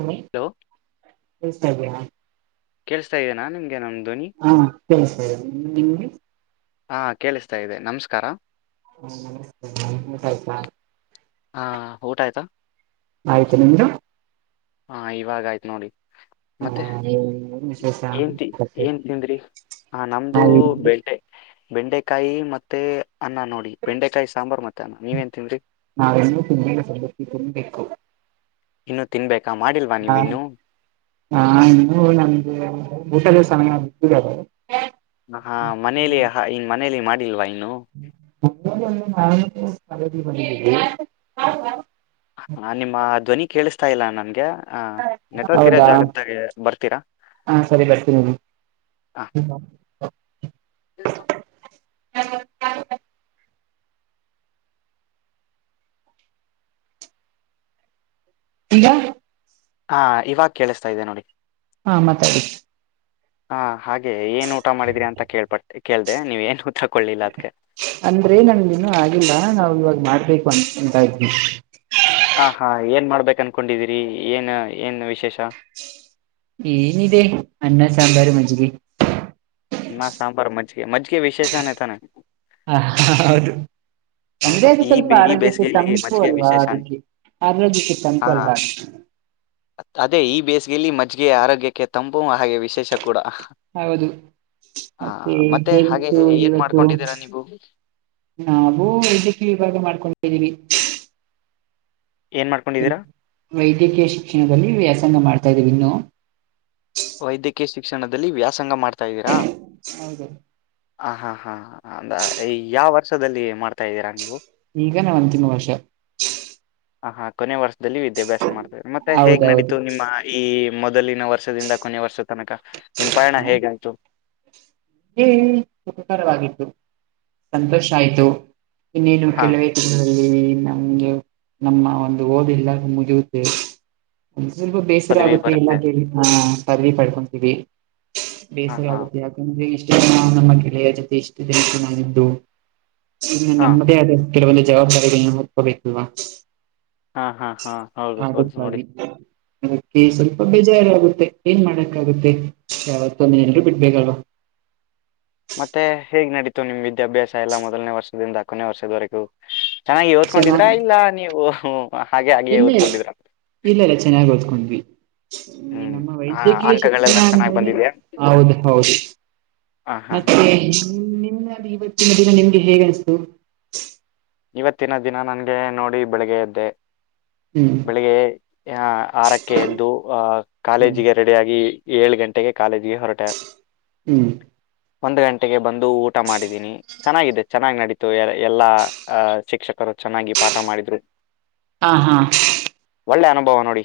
ಹ್ಮ ಹಲೋ ಹತ [unintelligible] ಕೇಳಸ್ತಾ ಇದೀನಾ ನಿಮ್ಗೆ ನಮ್ ಧ್ವನಿ ಹಾ ಕೇಳುಸ್ತಿದೆ ನಿಮ್ ನಿಮಗೆ ಹಾ ಕೇಳಿಸ್ತಾ ಇದೆ ನಮಸ್ಕಾರ ಹಾ ನಮಸ್ತೆ ಊಟ ಆಯ್ತಾ ಹಾ ಊಟ ಆಯ್ತಾ ಆಯ್ತು ನಿಮ್ದು ಹಾ ಇವಾಗ ಆಯ್ತ್ ನೋಡಿ ಹ ಮತ್ತೆ ಏನ್ ವಿಶೇಷ ಏನ್ ತಿ ಏನ್ ತಿಂದ್ರಿ ಹ ನಮ್ದು ನಾವಿನ್ನು ಬೇಟೆ ಬೆಂಡೆಕಾಯಿ ಮತ್ತೆ ಅನ್ನ ನೋಡಿ ಬೆಂಡೆಕಾಯಿ ಸಾಂಬಾರ್ ಮತ್ತೆ ಅನ್ನ ನೀವ ಎನ್ ತಿಂದ್ರಿ ನಾವೆನ್ನೂ ತಿನ್ದಿಲ್ಲ ಸಬ್ಬಕ್ಕಿ ತಿನ್ನ್ಬೆಕು ಇನ್ನು ತಿನ್ಬೇಕಾ ಮಾಡಿಲ್ವಾ ಹಾ ನೀವಿನ್ನು. ಹಾ ಇನ್ನೂ ನಮಗೆ ಊಟದ ಸಮಯ [unintelligible] ಹಾ ಮನೇಲಿ ಹಾ ಇನ್ ಮನೇಲಿ ಮಾಡಿಲ್ವಾ ಇನ್ನು. [unintelligible] ಹ ನಿಮ್ಮ ಧ್ವನಿ ಕೇಳಿಸ್ತಾ ಇಲ್ಲ ನನ್ಗೆ ಆ ನೆಟ್ವರ್ಕ್ ಇರೋ ಹೌದಾ ಜಾಗದಾಗೆ ಬರ್ತೀರಾ. ಹಾ ಸರಿ ಬರ್ತೀನಿರಿ. ಹಾ ಈಗ. ಹಾ ಇವಾಗ ಕೇಳಸ್ತಾ ಇದೆ ನೋಡಿ. ಹಾ ಮಾತಾಡಿ [unintelligible] ಹಾ, ಹಾಗೆ ಏನ್ ಊಟ ಮಾಡಿದ್ರಿ ಅಂತ ಕೇಳ್ಪಟಕೇಳ್ದೆ ನೀವೇನ್ ಉತ್ತರ ಕೊಡ್ಲಿಲ್ಲ ಅದ್ಕೆ. ಅಂದ್ರೆ ನಮ್ದಿನ್ನೂ ಆಗಿಲ್ಲ ನಾವ್ ಇವಾಗ್ ಮಾಡ್ಬೇಕು ಅಂಕೊಂತ ಇದ್ವಿ. ಹಾ, ಹಾ ಏನ್ ಮಾಡ್ಬೇಕನ್ಕೊಂಡಿದೀರಿ ಏನ ಏನ್ ವಿಶೇಷ. ಏನಿದೆ ಅನ್ನ, ಸಾಂಬಾರು, ಮಜ್ಜಿಗೆ. ಅನ್ನ ಸಾಂಬರ್ ಮಜ್ಜಿಗೆ -ಮಜ್ಜಿಗೆ ವಿಶೇಷನೆ ತಾನೇ. - ಹಾ, ಹೌದು ಅಂದ್ರೆ ಹೌದು ಅದು ಈ ಸ್ವಲ್ಪ ಬೆ- ಈ ಆರೋಗ್ಯಕ್ಕೆ ಬೇಸಿಗೆಯಲ್ಲಿ ತಂಪು ಮಜ್ಜಿಗೆ ಅಲ್ವಾ ವಿಶೇಷಾನೇ ಅದಕ್ಕೆ, ಆರೋಗ್ಯಕ್ಕೆ ಹಾ ತಂಪಲ್ವಾ ಅದಕ್ಕೆ. ಅದೇ ಈ ಬೇಸಿಗೆಯಲ್ಲಿ ಮಜ್ಗೆ ಆರೋಗ್ಯಕ್ಕೆ ತಂಪುವ. [unintelligible] ವಿಶೇಷ ಕೂಡ ಹೌದು, ಹಾ, ಮತ್ತೆ ಹಾಗೆ ಹೇಗಿತ್ತು ಏನ್ ಇವತ್ತು ಮಾಡ್ಕೊಂಡಿದ್ದೀರಾ ನೀವು ನಾವು ವೈದ್ಯಕಿಯವಿಭಾಗ ಮಾಡ್ಕೊಂಡಿದ್ದೀವಿ. ಏನ್ ಮಾಡ್ಕೊಂಡಿದ್ದೀರಾ? ವೈದ್ಯಕೀಯ ಶಿಕ್ಷಣದಲ್ಲಿ ವ್ಯಾಸಂಗ ಮಾಡ್ತಾ ಇದೀವಿ ಇನ್ನು ವೈದ್ಯಕೀಯ ಶಿಕ್ಷಣದಲ್ಲಿ ವ್ಯಾಸಂಗ ಮಾಡ್ತಾ ಇದ್ದೀರಾ, - ಹೌದು ಹ, ಹಾ, ಹಾ ಅಂದರೆ ಈ ಯಾವ ವರ್ಷದಲ್ಲಿ ಮಾಡ್ತಾ ಇದೀರಾ ನೀವು. ಈಗ ನಾ ಅಂತಿಮ ವರ್ಷ ಹ, ಹಾ ಕೊನೆೆ ವರ್ಷದಲ್ಲಿ ವಿದ್ಯಾಭ್ಯಾಸ ಮಾಡ್ತಿದೀನಿ. ಮತ್ತೆ ಹೇಗ್ ಹೌದೌದು ನಡೀತು ನಿಮ್ಮ ಈ ಮೊದಲಿನ ವರ್ಷದಿಂದ ಕೊನೆಯ ವರ್ಷ ತನಕ ನಿಮ್ಮ ಪಯಣ ಹೇಗಾಯ್ತು. ಸುಖಕರವಾಗಿತ್ತು, ಸಂತೋಷ ಆಯ್ತು ಇನ್ನೇನು ಹಾ ಕೆಲವೇ. [unintelligible] ಸ್ವಲ್ಪ ಬೇಸರ ಪದವಿ ಆಗುತ್ತೆ ಎಲ್ಲ ಬರುತ್ತೆ ಕೇಳಿ ಹಾ, ಪದವಿ ಪಡ್ಕೊಂತೀವಿ. ಹಾ ಬೇಸರ ಹಾ ಆಗುತ್ತೆ ಯಾಕಂದ್ರೆ ಇಷ್ಟು ನಮ್ಮ ಗೆಳೆಯ ಜೊತೆ ಇಷ್ಟು ದಕ್ಕೆ [unintelligible] ನಾಗಿದ್ದು ಇನ್ನು ಹಾ ನಮ್ಮದೇ ಆದ ಕೆಲವೊಂದು ಜವಾಬ್ದಾರಿಗಳನ್ನ ಹೊತ್ಕೋಬೇಕಲ್ವಾ, - ಹಾ ಹಾ ಹಾ ಹೌದು ಹೌದು ನೋಡಿ ಹಾಗದುಾಗಿ [unintelligible] ಅದಕ್ಕೆ ಸ್ವಲ್ಪ ಬೇಜಾರ ಆಗುತ್ತೆ ಏನ್ ಮಾಡಕ್ಕಾಗುತ್ತೆ ಯಾವತ್ತೊಂದ ಎಲ್ರೂ ಬಿಡ್ಬೇಕಲ್ವಾ. ಮತ್ತೆ ಹೇಗ್ ನಡೀತು ನಿಮ್ ವಿದ್ಯಾಭ್ಯಾಸ ಎಲ್ಲ ಮೊದಲನೇ ವರ್ಷದಿಂದ ಕೊನೇ ವರ್ಷದವರೆಗೂ. - ಚೆನ್ನಾಗಿ ಓದ್ಕೊಂಡಿದ್ರಾ ಚೆನ್ನಾಗಿ ಇಲ್ಲ ನೀವು ಹಾಗೆ ಹಾಗೆ ಇಲ್ಲ ಓದ್ಕೊಂಡಿದ್ರ,. ಇಲ್ಲ- ಇಲ್ಲ ಚೆನ್ನಾಗಿ ಓದ್ಕೊಂಡ್ವಿ. ಹ್ಮ್ ನಮ್ಮ ಹ ವೈದ್ಯಕೀಯ ಶಿಕ್ಷಣ ಅಂಕಗಳೆಲ್ಲ ಚೆನ್ನಾಗ್ ಅಂದ್ರೇನೆ ಬಂದಿದೆ ಹೌದು- ಹೌದು ಹಾ, ಹಾ, ಹಾ, ಹಾ ನಿ [unintelligible] ನಿಮ್ಮಲ್ಲಿ ಇವತ್ತಿನ ದಿನ ನಿಮ್ಗೆ ಹೇಗೆ ಅನಸ್ತು ಇವತ್ತಿನ ದಿನ ನನ್ಗೆ ನೋಡಿ ಬೆಳಿಗ್ಗೆ ಎದ್ದೆ- ಹ್ಮ್, ಬೆಳಿಗ್ಗೆ ಆ ಆರಕ್ಕೆ ಎದ್ದು ಆಹ್ ಹ್ಮ್ ಕಾಲೇಜಿಗೆ ರೆಡಿಯಾಗಿ. ಏಳು ಗಂಟೆಗೆ ಕಾಲೇಜಿಗೆ ಹೊರಟೆ. ತ್ತ [inaudible] ಹ್ಮ್ ಒಂದ್ ಗಂಟೆಗೆ ಬಂದು ಊಟ ಮಾಡಿದ್ದೀನಿ. ಚೆನ್ನಾಗಿದೆ ಚೆನ್ನಾಗಿ ನಡೀತು ಎಲ್ಲಾ ಆ ಶಿಕ್ಷಕರು ಚೆನ್ನಾಗಿ ಪಾಠ ಮಾಡಿದ್ರು. ಹಾ, ಹಾ ಒಳ್ಳೆ ಅನುಭವ ನೋಡಿ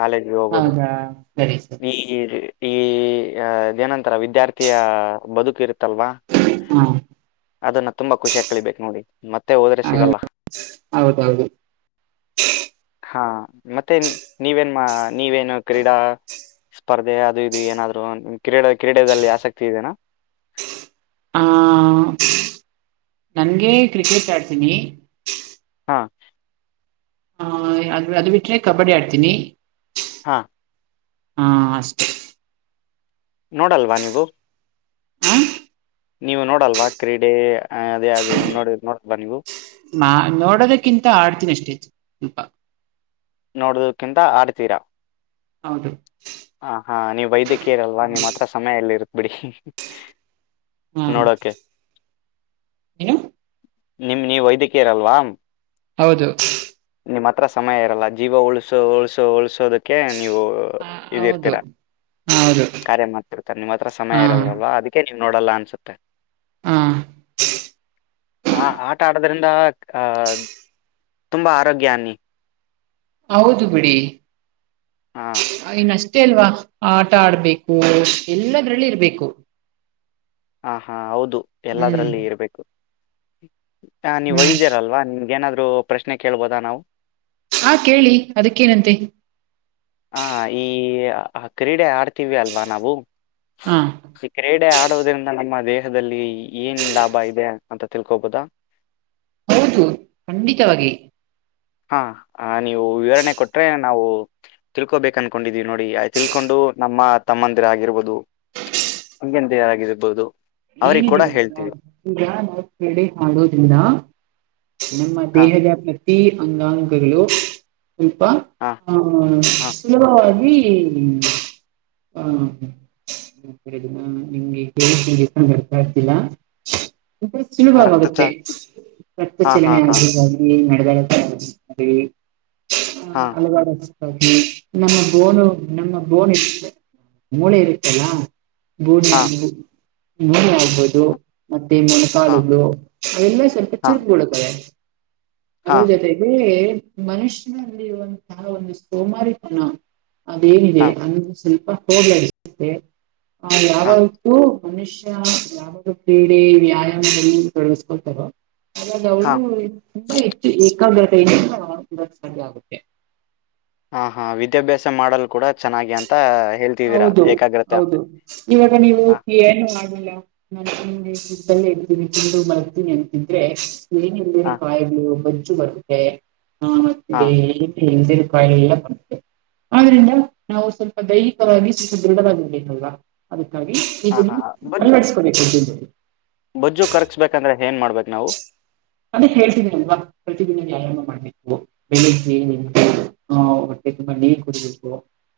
ಕಾಲೇಜ್ಗೆ ಹೋಗೋದು. ಹೌದಾ ಸರಿ ಸರಿ ನೀ ಈ ಈ ಅದೇನಂತರೆ ವಿದ್ಯಾರ್ಥಿಯ... ಬದುಕ ಇರ್ ತಲ್ವಾ ಹಾ ಅದನ್ನ ತುಂಬಾ ಖುಷಿಯಗ್ ಕಲಿಬೇಕು ನೋಡಿ ಮತ್ತೆ ಹೋದರೆ ಸಿಗಲ್ಲ ಹೌದೌದು ಹಾ ಮತ್ತೆ ನೀವೇನ್ ನೀವೇನು ಕ್ರೀಡಾ ಸ್ಪರ್ಧೆ ಅದು ಇದು ಏನಾದ್ರು ನಿಮ ಕ್ರೀಡೆ ಕ್ರೀಡೆಯಲ್ಲಿ ಆಸಕ್ತಿ ಇದೆನಾ ನನಗೆ ಕ್ರಿಕೆಟ್ ಆಡ್ತೀನಿ ಹಾಂ ಹ ಅದು ಅದು ಬಿಟ್ರೆ ಕಬಡ್ಡಿ ಆಡ್ತೀನಿ ಹಾ ಹಾ ಅಷ್ಟೇ ನೋಡಲ್ವಾ ನೀವು ಹ ನೀವು ನೋಡಲ್ವಾ ಕ್ರೀಡೆ ಅದೆ ಅದು ನೋಡ ನೋಡಲ್ವಾ ನೀವು ನಾನ್ ನೋಡೋದಕ್ಕಿಂತ ಆಡ್ತೀನಿ ಅಷ್ಟೇ ಸ್ವಲ್ಪ ನೋಡದಕ್ಕಿಂತ ಆಡ್ತೀರಾ ಹೌದು ಹ ಹಾ ನೀವ್ ವೈದ್ಯಕೀಯರಲ್ವಾ ನಿಮ್ ಹಾ ಹತ್ರ ಸಮಯ ಎಲ್ಲಿ ಇರ್ತ್ ಬಿಡಿ ಹ್ಮ್ ನೋಡೋಕೆ ನಿಮ್ ನೀವ್ ವೈದ್ಯಕೀಯರಲ್ವಾ ಹೌದು ನಿಮ್ಮ ಹತ್ರ ಸಮಯ ಇರಲ್ಲ ಜೀವ ಉಳಸು ಉಳಸು ಉಳಸೋದ ಕ್ಕಿ ನೀವು ಹ ಹೌದು ಇದಿರ್ತೀರಾ ಹೌದು ಕಾರ್ಯ ಮಾಡ್ತಿರ್ತಾರೆ ನಿಮ್ಮ್ ಹತ್ರ ಹಾ ಸಮಯ ಇರಲ್ವಲ್ವಾ ಅದಕ್ಕೆ ನೀವ್ ನೋಡಲ್ಲ ಅನ್ಸುತ್ತೆ ಹಾ ಆ ಆಟ ಆಡೋದ್ರಿಂದ ಅ ತುಂಬ ಆರೋಗ್ಯನ್ನಿ ಹೌದು ಬಿಡಿ ಹಾಂ ಇನಷ್ಟ್ ಅಷ್ಟೇ ಅಲ್ವಾ ಆಟ ಆಡ್ಬೇಕು ಎಲ್ಲದ್ರಲ್ಲಿ ಇರ್ಬೇಕು ಹ ಹಾ ಹೌದು ಹ್ಮ್ ಎಲ್ಲದ್ರಲ್ಲಿ ಇರ್ಬೇಕು ಹ ನೀವ್ ಹ್ಮ್ ವೈದ್ಯರ ಅಲ್ವಾ ನಿಮ್ಗ ಏನಾದ್ರು ಪ್ರೆಶ್ನೆ ಕೇಳಬೋದಾ ನಾವು ಹಾ ಕೇಳಿ ಅದಕ್ಕೇನಂತೆ ಹಾ ಈ ಆ ಕ್ರೀಡೆ ಆಡ್ತೀವಿ ಅಲ್ವಾ ನಾವು ಹಾ ಈ ಕ್ರೀಡೆ ಆಡುವುದ್ರಿಂದ ನಮ್ಮ ದೇಹದಲ್ಲಿ ಏನ್ ಲಾಭ ಇದೆ ಅಂತ ತಿಳ್ಕೋಬೋದಾ ಹೌದು ಖಂಡಿತವಾಗಿ ಹಾ ನೀವು ವಿವರಣೆ ಕೊಟ್ರೆ ನಾವು ತಿಳ್ಕೋಬೇಕು ಅನ್ಕೊಂಡಿದೀವಿ ನೋಡಿ ತಿಳ್ಕೊಂಡು ನಮ್ಮ ತಮ್ಮಂದಿರ ಆಗಿರ್ಬೋದು ತಂಗಿಯೆಂದಿರ್ ಆಗಿರ್ಬಹುದು ಏನಿದೆ ಗೊತ್ತ ಈಗ ನಾ ಕ್ರೀಡೆ ಆಡೋದ್ರಿಂದ ನಮ್ಮ ಹಾ ದೇಹದ ಪ್ರತಿ ಅಂಗಾಂಗಗಳು ಸ್ವಲ್ಪ ಹಾ ಹ್ ಹಾ ಸುಲಭವಾಗಿ ಹಾ [inaudible] [unintelligible] ರಕ್ತ ಸುಲಭವಾಗುತ್ತೆ ಚನ್ ರಕ್ತ ಹಾ ಹಾ ಚಲನೆ ಹಾ ಆಗ ಇಲ್ಲಿ ನಡೆದ [unintelligible] ಹಾ ಹ ನಮ್ಮ ಬೋನು ನಮ್ಮ ಬೋನ್ ಇರುತ್ತಲ ಮೂಳೆ ಇರುತ್ತಲ್ಲ ಬೂಡ್ ಹಾ [unintelligible] ಮೂಳೆ ಆಗ್ಬೋುದು ಮತ್ತೆ ಹಾ ಮೊನಕಾಲದ್ದು ಅವೆಲ್ಲ ಸ್ವಲ್ಪ ಹಾ ಹಾ ಚುರುಕ್ ಗೋಳ್ಳುತ್ತವೆ ಹಾ ಅದ್ರ ಜೊತೆಗೆ ಮನುಷ್ಯನಲ್ಲಿ ಇರುವಂತಹ ಒಂದು ಸೋಮಾರಿತನ ಅದೇನಿದೆ ಹಾ ಅನ್ನ ಸ್ವಲ್ಪ ಹೋಗ್ಲೆ ಆ ಯಾವತ್ತೂ [inaudible] ಮನುಷ್ಯ ಯಾವುದ ಕ್ರೀಡೆ ವ್ಯಾಯಾಮದಲ್ಲಿ ತೋಡಗಿಸ್ಕೊತಾರೋ ಹಾಗಾಗಿ ಹಾ ಅವ್ಳು ತುಂಬಾ ಹೆಚ್ಚು ಏಕಾಗ್ರತೆೆಯ ಆಗುತ್ತೆ ಹ ಹಾ ವಿದ್ಯಾಭ್ಯಾಸ ಮಾಡಲ್ ಕೂಡ ಚೆನ್ನಾಗಿ ಅಂತ ಹೇಳ್ತಾ ಹೌದು ಹೌದು ಇವಾಗ ನೀವು ಹಾ ಏನು ಆಗಿಲ್ಲ ನಾನ ಇದ್ದಲ್ಲೇ ಇಡ್ತೀನಿ ಉಂಡು ಮಲಗ್ತೀನಿ ಅಂತಿದ್ರೆ ಮೇ ಹಾ ಕಾಯಿಗಳು ಬೊಜ್ಜು ಬರುತ್ತೆ ಮತ್ತೆ ಹಾ ಎಂದಿರು ಕಾಯಿಲೆ ಎಲ್ಲ ಆದ್ರಿಂದ ನಾವು ಸ್ವಲ್ಪ ದೈ [unintelligible] ದೈಹಿಕವಾಗಿ ಸದೃಢವಾಗಿರ ಬೇಕ ಅಲ್ವಾ ಅದಕ್ಕಾಗಿ ಈಗ ಹಾ ಹಾ ನೀವು ಹಾ ಬೊಜ್ಜು ಅಳವಡಿಸಕೋಬೇಕುದಲ್ಲಿ ಬೊಜ್ಜು ಕರಗಸಬೇಕಂದ್ರೆ ಏನ್ ಮಾಡ್ಬೇಕು ನಾವು ಅದೆ ಹೇಳ್ತೀನಿ ಅಲ್ವಾ ಪರ್ಟಿಕ್ಯುಲರಾಗಿ ವ್ಯಾಯಾಮ ಮಾಡಬೇಕು [unintelligible] ಹೊಟ್ಟೆ ತುಂಬಾ ನೀರ್ ಕುಡಿಬೇಕು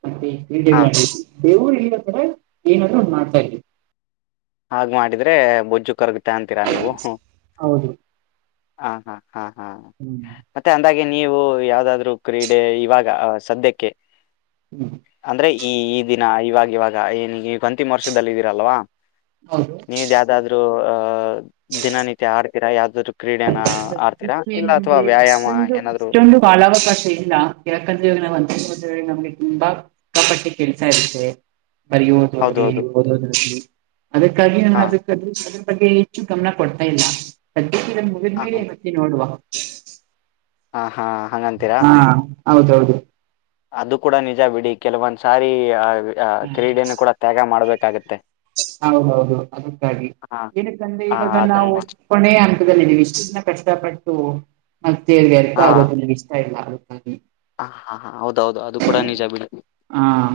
ಮತ್ತೆ ಈ ಹಾ ದೇವರು ಇತ್ತರ ಏನಾದ್ರು ಒಂದ್ ಮಾಡ್ತಾ ಇದವಿ ಹಾಗ ಮಾಡಿದ್ರೆ ಬೊಜ್ಜು ಕರಗುತ್ತಾ ಅಂತೀರಾ ನೀವು ಹೌದು ಹ ಹಾ ಹಾ ಹಾ ಹ್ಮ್ ಮತ್ತೆ ಅಂದಾಗೆ ನೀವು ಯಾವ್ದಾದ್ರು ಕ್ರೀಡೆ ಇವಾಗ ಸದ್ಯಕ್ಕೆ ಹ್ಮಞ ಅಂದ್ರೆ ಈ ಈ ದಿನ ಇವಾಗ ಇವಾಗ ಏನ ಈ ಅಂತಿಮ ವರ್ಷದಲ್ಲಿ ಇದೀರಲ್ವಾ ಹೌದು ನೀವ್ ಯಾವ್ದಾದ್ರು ಅ ದಿನನಿತ್ಯ ಆಡ್ತೀರಾ ಯಾವಾದ್ರು ಕ್ರೀಡೆನ ಆಡ್ತೀರಾ ಸದ್ಯಕ್ಕೆ ಇಲ್ಲ ಅಥವಾ ನಮ್ಗೆ ವ್ಯಾಯಾಮ ಅಷ್ಟೊಂದು ಏನಾದ್ರು ಅಷ್ಟೊಂದು ಕಾಲಾವಕಾಶ ಇಲ್ಲ ಯಾಕಂದ್ರೆ ನಾವು ಅಂತೋದ್ರ ನಮಗೆ ತುಂಬಾ ಸಿಕ್ಕಾ ಪಟ್ಟೆ ಕೆಲಸ ಇರ್ತವೆ ಬರಿಯಾದು ಹೌದು ಆಗ್ಲಿ ಹೌದು ಓದೋದಾಗಲಿ ಅದಕ್ಕಾಗಿ ನಾನ ಹಾ ಅದ ಅದ್ರ ಬಗ್ಗೆ ಹೆಚ್ಚು ಗಮನ ಕೊಡ್ತಾ ಇಲ್ಲ ಸದ್ಯಕ್ಕೆ ಹಾ ಹಾ ಮುಗಿದ್ಮೇಲೆವತ್ತತಿ ನೋಡುವ ಆ ಹಾ ಹಂಗಂತೀರಾ ಹಾ ಹೌದೌದು ಅದು ಕೂಡ ನಿಜ ಬಿಡಿ ಕೆಲವೊಂದ್ ಸಾರಿ ಆ ಕ್ರೀಡೆನ ಕೂಡ ಹ್ಮ ತ್ಯಾಗ ಮಾಡ್ಬೇಕಾಗತ್ತೆ ಹೌದೌದು ಅದಕ್ಕಾಗಿ ಹಾ ಏನಕ್ಕಂದ್ರೆ ಹಾ ಇವಾಗ ಅದನ್ನು ನಾವು ಮಾಡ ಕೊನೆಯ ಹಂತದಲ್ಲಿ ಇದ್ದಿವಿ ಇಷ್ಟ ಕಷ್ಟಪಟ್ಟು ಮತ್ತೆ ವ್ಯರ್ಥ ಹಾ ಆಗೋದು ನನಗ ಇಷ್ಟಾ ಇಲ್ಲಾ ಹ್ಮ್ಮ ಹ ಹಾ ಹಾ ಹೌದೌದು ಅದು ಕೂಡ ನಿಜಾ ಬಡಿ ಹಾ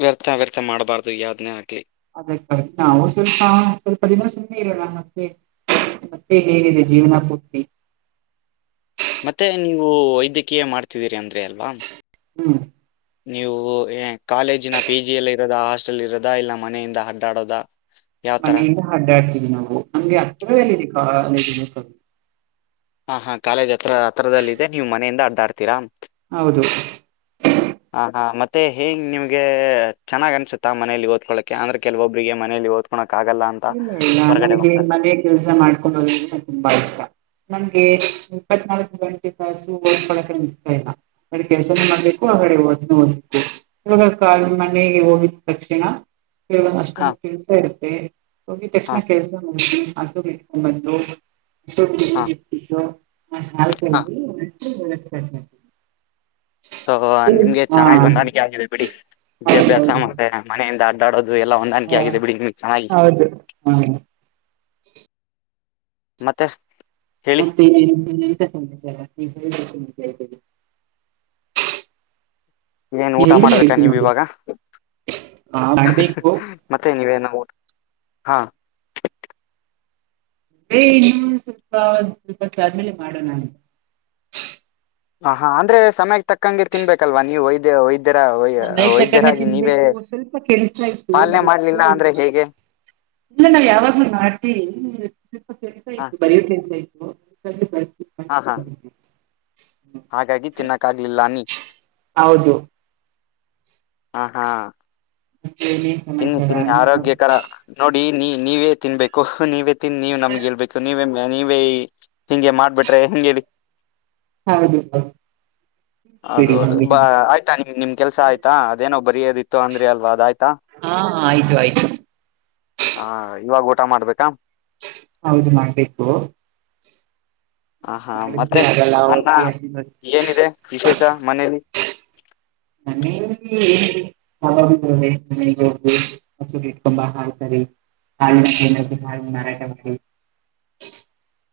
ವ್ಯರ್ಥ ವ್ಯರ್ಥ ಮಾಡಬಾರ್ದು ಯಾವ್ದನೇ ಆಗ್ಲಿ ಅದಕ್ಕ ನಾವು ಸ್ವಲ್ಪ ದಿನ ಸುಮ್ಮನೆ ಇರೋಣ ಮತ್ತೆ ಮತ್ತೆನ್ನೆನಿದೆ ಜೀವನ ಪೂರ್ತಿ ಮತ್ತೆ ನೀವು ವೈದ್ಯಕೀಯ ಮಾಡ್ತಿದ್ದೀರಿ ಅಂದ್ರೆ ಅಲ್ವಾ ಹ್ಮ್ ನೀವು ಕಾಲೇಜಿನ ಪಿ ಜಿ ಎಲ್ಲಿ ಇರೋದ ಹಾಸ್ಟೆಲ್ ಇರೋದ ಇಲ್ಲ ಮನೆಯಿಂದ ಅಡ್ಡಾಡೋದ ಯಾವ್ತರ ಮನೆಯಿಂದ ಅಡ್ಡಾಡ್ತಿದವಿ ನಾವು ಅಂದಗೆ ಹತ್ತಿರಲ್ಲ ಹಾ ಹಾ ಕಾಲೇಜ್ ಹತ್ರ ಹತ್ರದಲ್ಲದೆ ನೀವ್ ಮನೆಯಿಂದ ಅಡ್ಡಾಡ್ತೀರಾ ಹೌದು ಹ ಹಾ ಮತ್ತೆ ಹೇಗ ನಿಮಗೆ ಚೆನ್ನಾಗಿ ಅನ್ಸುತ್ತಾ ಮನೇಲಿ ಓದ್ಕೊಳ್ಳ ಅಂದ್ರೆ ಕೆಲವೊಬ್ರಿಗೆ ಮನಲ್ಲಿ ಓದ ಓದನ್ನಕ್ ಆಗಲ್ಲಾ ಇಲ್ಲ ನನಗೆ ಮನೆಯ ಕೆಲ್ಸ ಮಾಡುಕ್ಕೊಂಡು ಹೋಗದು ತುಂಬಾ ಇಷ್ಟ ನಮ್ಗೆ ಇಪ್ಪತ್ನಾಲ್ಕು ಗಂಟೆ ತಾಸು ಓದಕೊಳ್ಳಕೆ ಆಗ್ತಾ ಇಲ್ಲ ಈಕಡೆನೂ ಕೆಲಸ ಮಾಡಬೇಕು ಆ ಕಡೆ ಓದಕೂ ಓದಕಬೇಕು ವಿಡಿಯೋ ಕಾಲ್ ಮನೆಗೆ ಹೋಗಿದ್ ತಕ್ಷಣ ಕೇಳ ಹಾ ಅಷ್ಟೊಂದು ಕೆಲ್ಸ ಇರುತ್ತೆ ಹೋಗಿದ್ ತಕ್ಷಣ ಹಾ ಕೆಲ್ಸ ಮುಗಿಸಿ ಹಸು ಇಟ್ಕೊಂಡ ಬಂದು ಹಸುಗ್ ಹಾ ನೀರ್ ಇಟ್ ಬಿಟ್ಟು ಹಾಲು ಹಾ ಕರದ್ದು ಹ್ಮ [unintelligible] ಸೋ ನಿಮ್ಗೆ ಹಾ ಚೆನ್ನಾಗಿ ಹೊಂದಾಣಿಕೆ ಆಗಿದೆ ಬಿಡಿ ವಿದ್ಯಾಭ್ಯಾಸ ಹೌದೌದು ಮತ್ತೆ ಮನೆಯಿಂದ ಅಡ್ಡಾಡೋದು ಎಲ್ಲಾ ಹೊಂದಾಣಿಕೆ ಹಾ ಆಗಿದೆ ಬಿಡಿ ನಿಮ್ಮಗ್ ಚೆನ್ನಾಗಿ ಹೌದು. ಹಾ [unintelligible] ಮತ್ತೆ ಹೇಳಿ ಮತ್ತೆಾ [inaudible] ಏನ್ ನೀವ್ ಊಟ ಎಲ್ದ ಮಾಡ್ಬೇಕಾ ಹೇಳ್ತೀನಿ ನೀವ್ ನೋಡಿ ಇವಾಗ ಆ ಹಹ ಮಾಡ್ಬೇಕು ಮತ್ತೆ ನೀವೇನು ಊಟ ಹಾ ಅ ಇನ್ನೂಂದು ಸ್ವಲ್ಪ ಸ್ವಲ್ಪತ್ ಆದ್ಮೇಲೆ ಮಾಡೋಣ ಅಂತ ಹ ಹಾ ಅಂದ್ರೆ ಸಮಯಕ್ಕೆ ತಕ್ಕಂಗೆ ತಿನ್ಬೇಕಲ್ವಾ ನೀವು ವೈದ್ಯ ವೈದ್ಯ ಸಮಯ ತಕ್ಕಂಗ ತಿನ್ಬೇಕು ಸ್ವಲ್ಪ ಕೆಲ್ಸ ಇತ್ತು ಪಾಲನೆ ಅದಕ್ ಮಾಡ್ಲಿಲ್ಲ ಅಂದ್ರೆ ಹೇಗೆ ಇಲ್ಲ ನಾವ್ ಯಾವಾಗ್ಲೂ ಮಾಡ್ತಿವಿ ಸ್ವಲ್ಪ ಕೆಲ್ಸ ಹ ಇತ್ತು ಬರಿಯೋ ಕೆಲ್ಸ ಇತ್ತು ಸರಿ ಸರಿ ಹಾ ಹಾ ಹಾಗಾಗಿ ತಿನ್ನಕ್ ಆಗ್ಲಿಲ್ಲ ಅನ್ನಿ ಹೌದು ಹ ಹಾ ಹಿ [unintelligible] ತಿನ್ನು ತಿನ್ನು ಆರೋಗ್ಯಕರ ನೋಡಿ ನೀ ನೀವೇ ತಿನ್ಬೇಕು ನೀವೇ ತಿನ್ ನೀವ್ ನಮ್ಗೆ ಹೇಳ್ಬೇಕು ನೀವೇ ನೀವೇ ಹಿಂಗೆ ಮಾಡ್ಬಿಟ್ರೆ ಹೆಂಗ್ ಹೇಳಿ ಹೌದು ಹೌದು ಬಿಡಿ ಹೌದು ಹಂಗೆ ಬ ಆಯ್ತಾ ನಿಮ್ ನಿಮ್ ಕೆಲ್ಸ ಆಯ್ತಾ ಅದೇನೋ ಬರಿೋದಿತ್ತು ಅಂದ್ರಿ ಅಲ್ವಾ ಅದ ಆಯ್ತಾ. ಹಾ ಆಯ್ತು ಆಯ್ತು. ಹಾ ಇವಾಗ ಊಟ ಮಾಡ್ಬೇಕಾ. ಹೌದು ಮಾಡ್ಬೇಕು. ಹ ಹಾ ಮಾಡಿದ್ರೆ ಮತ್ತೆ ಆಗಲ್ಲ ಅನ್ನ ಅವತ್ತೇ ಹಸಿದ ಏನಿದೆ ವಿಶೇಷ ಮನೇಲಿ. ಮನೆಯಲ್ಲಿ ಹ ಹೋಗ ಇಟ್ಕೊಂಬ ಹಸು ಇಟ್ಕೊಂಡು ಬಾ ಹಾಲ್ ಕರಿ [unintelligible] ಹಾ ಹಾ ಮಾರಾಟ ಮಾಡಿ [unintelligible]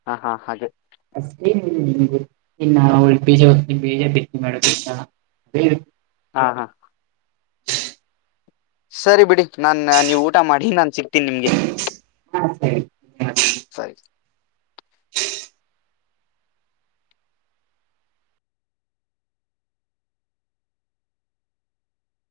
ಹಾಂ ಹಾಂ ಹಾಗೆ [inaudible] ಹಾಂ ಹಾಂ ಸರಿ ಬಿಡಿ ನಾ ನೀವು ಊಟ ಮಾಡಿ ನಾನ್ ಸಿಕ್ತೀನಿ ನಿಮ್ಗೆ. ಹಾ ಸರಿ ಸರಿ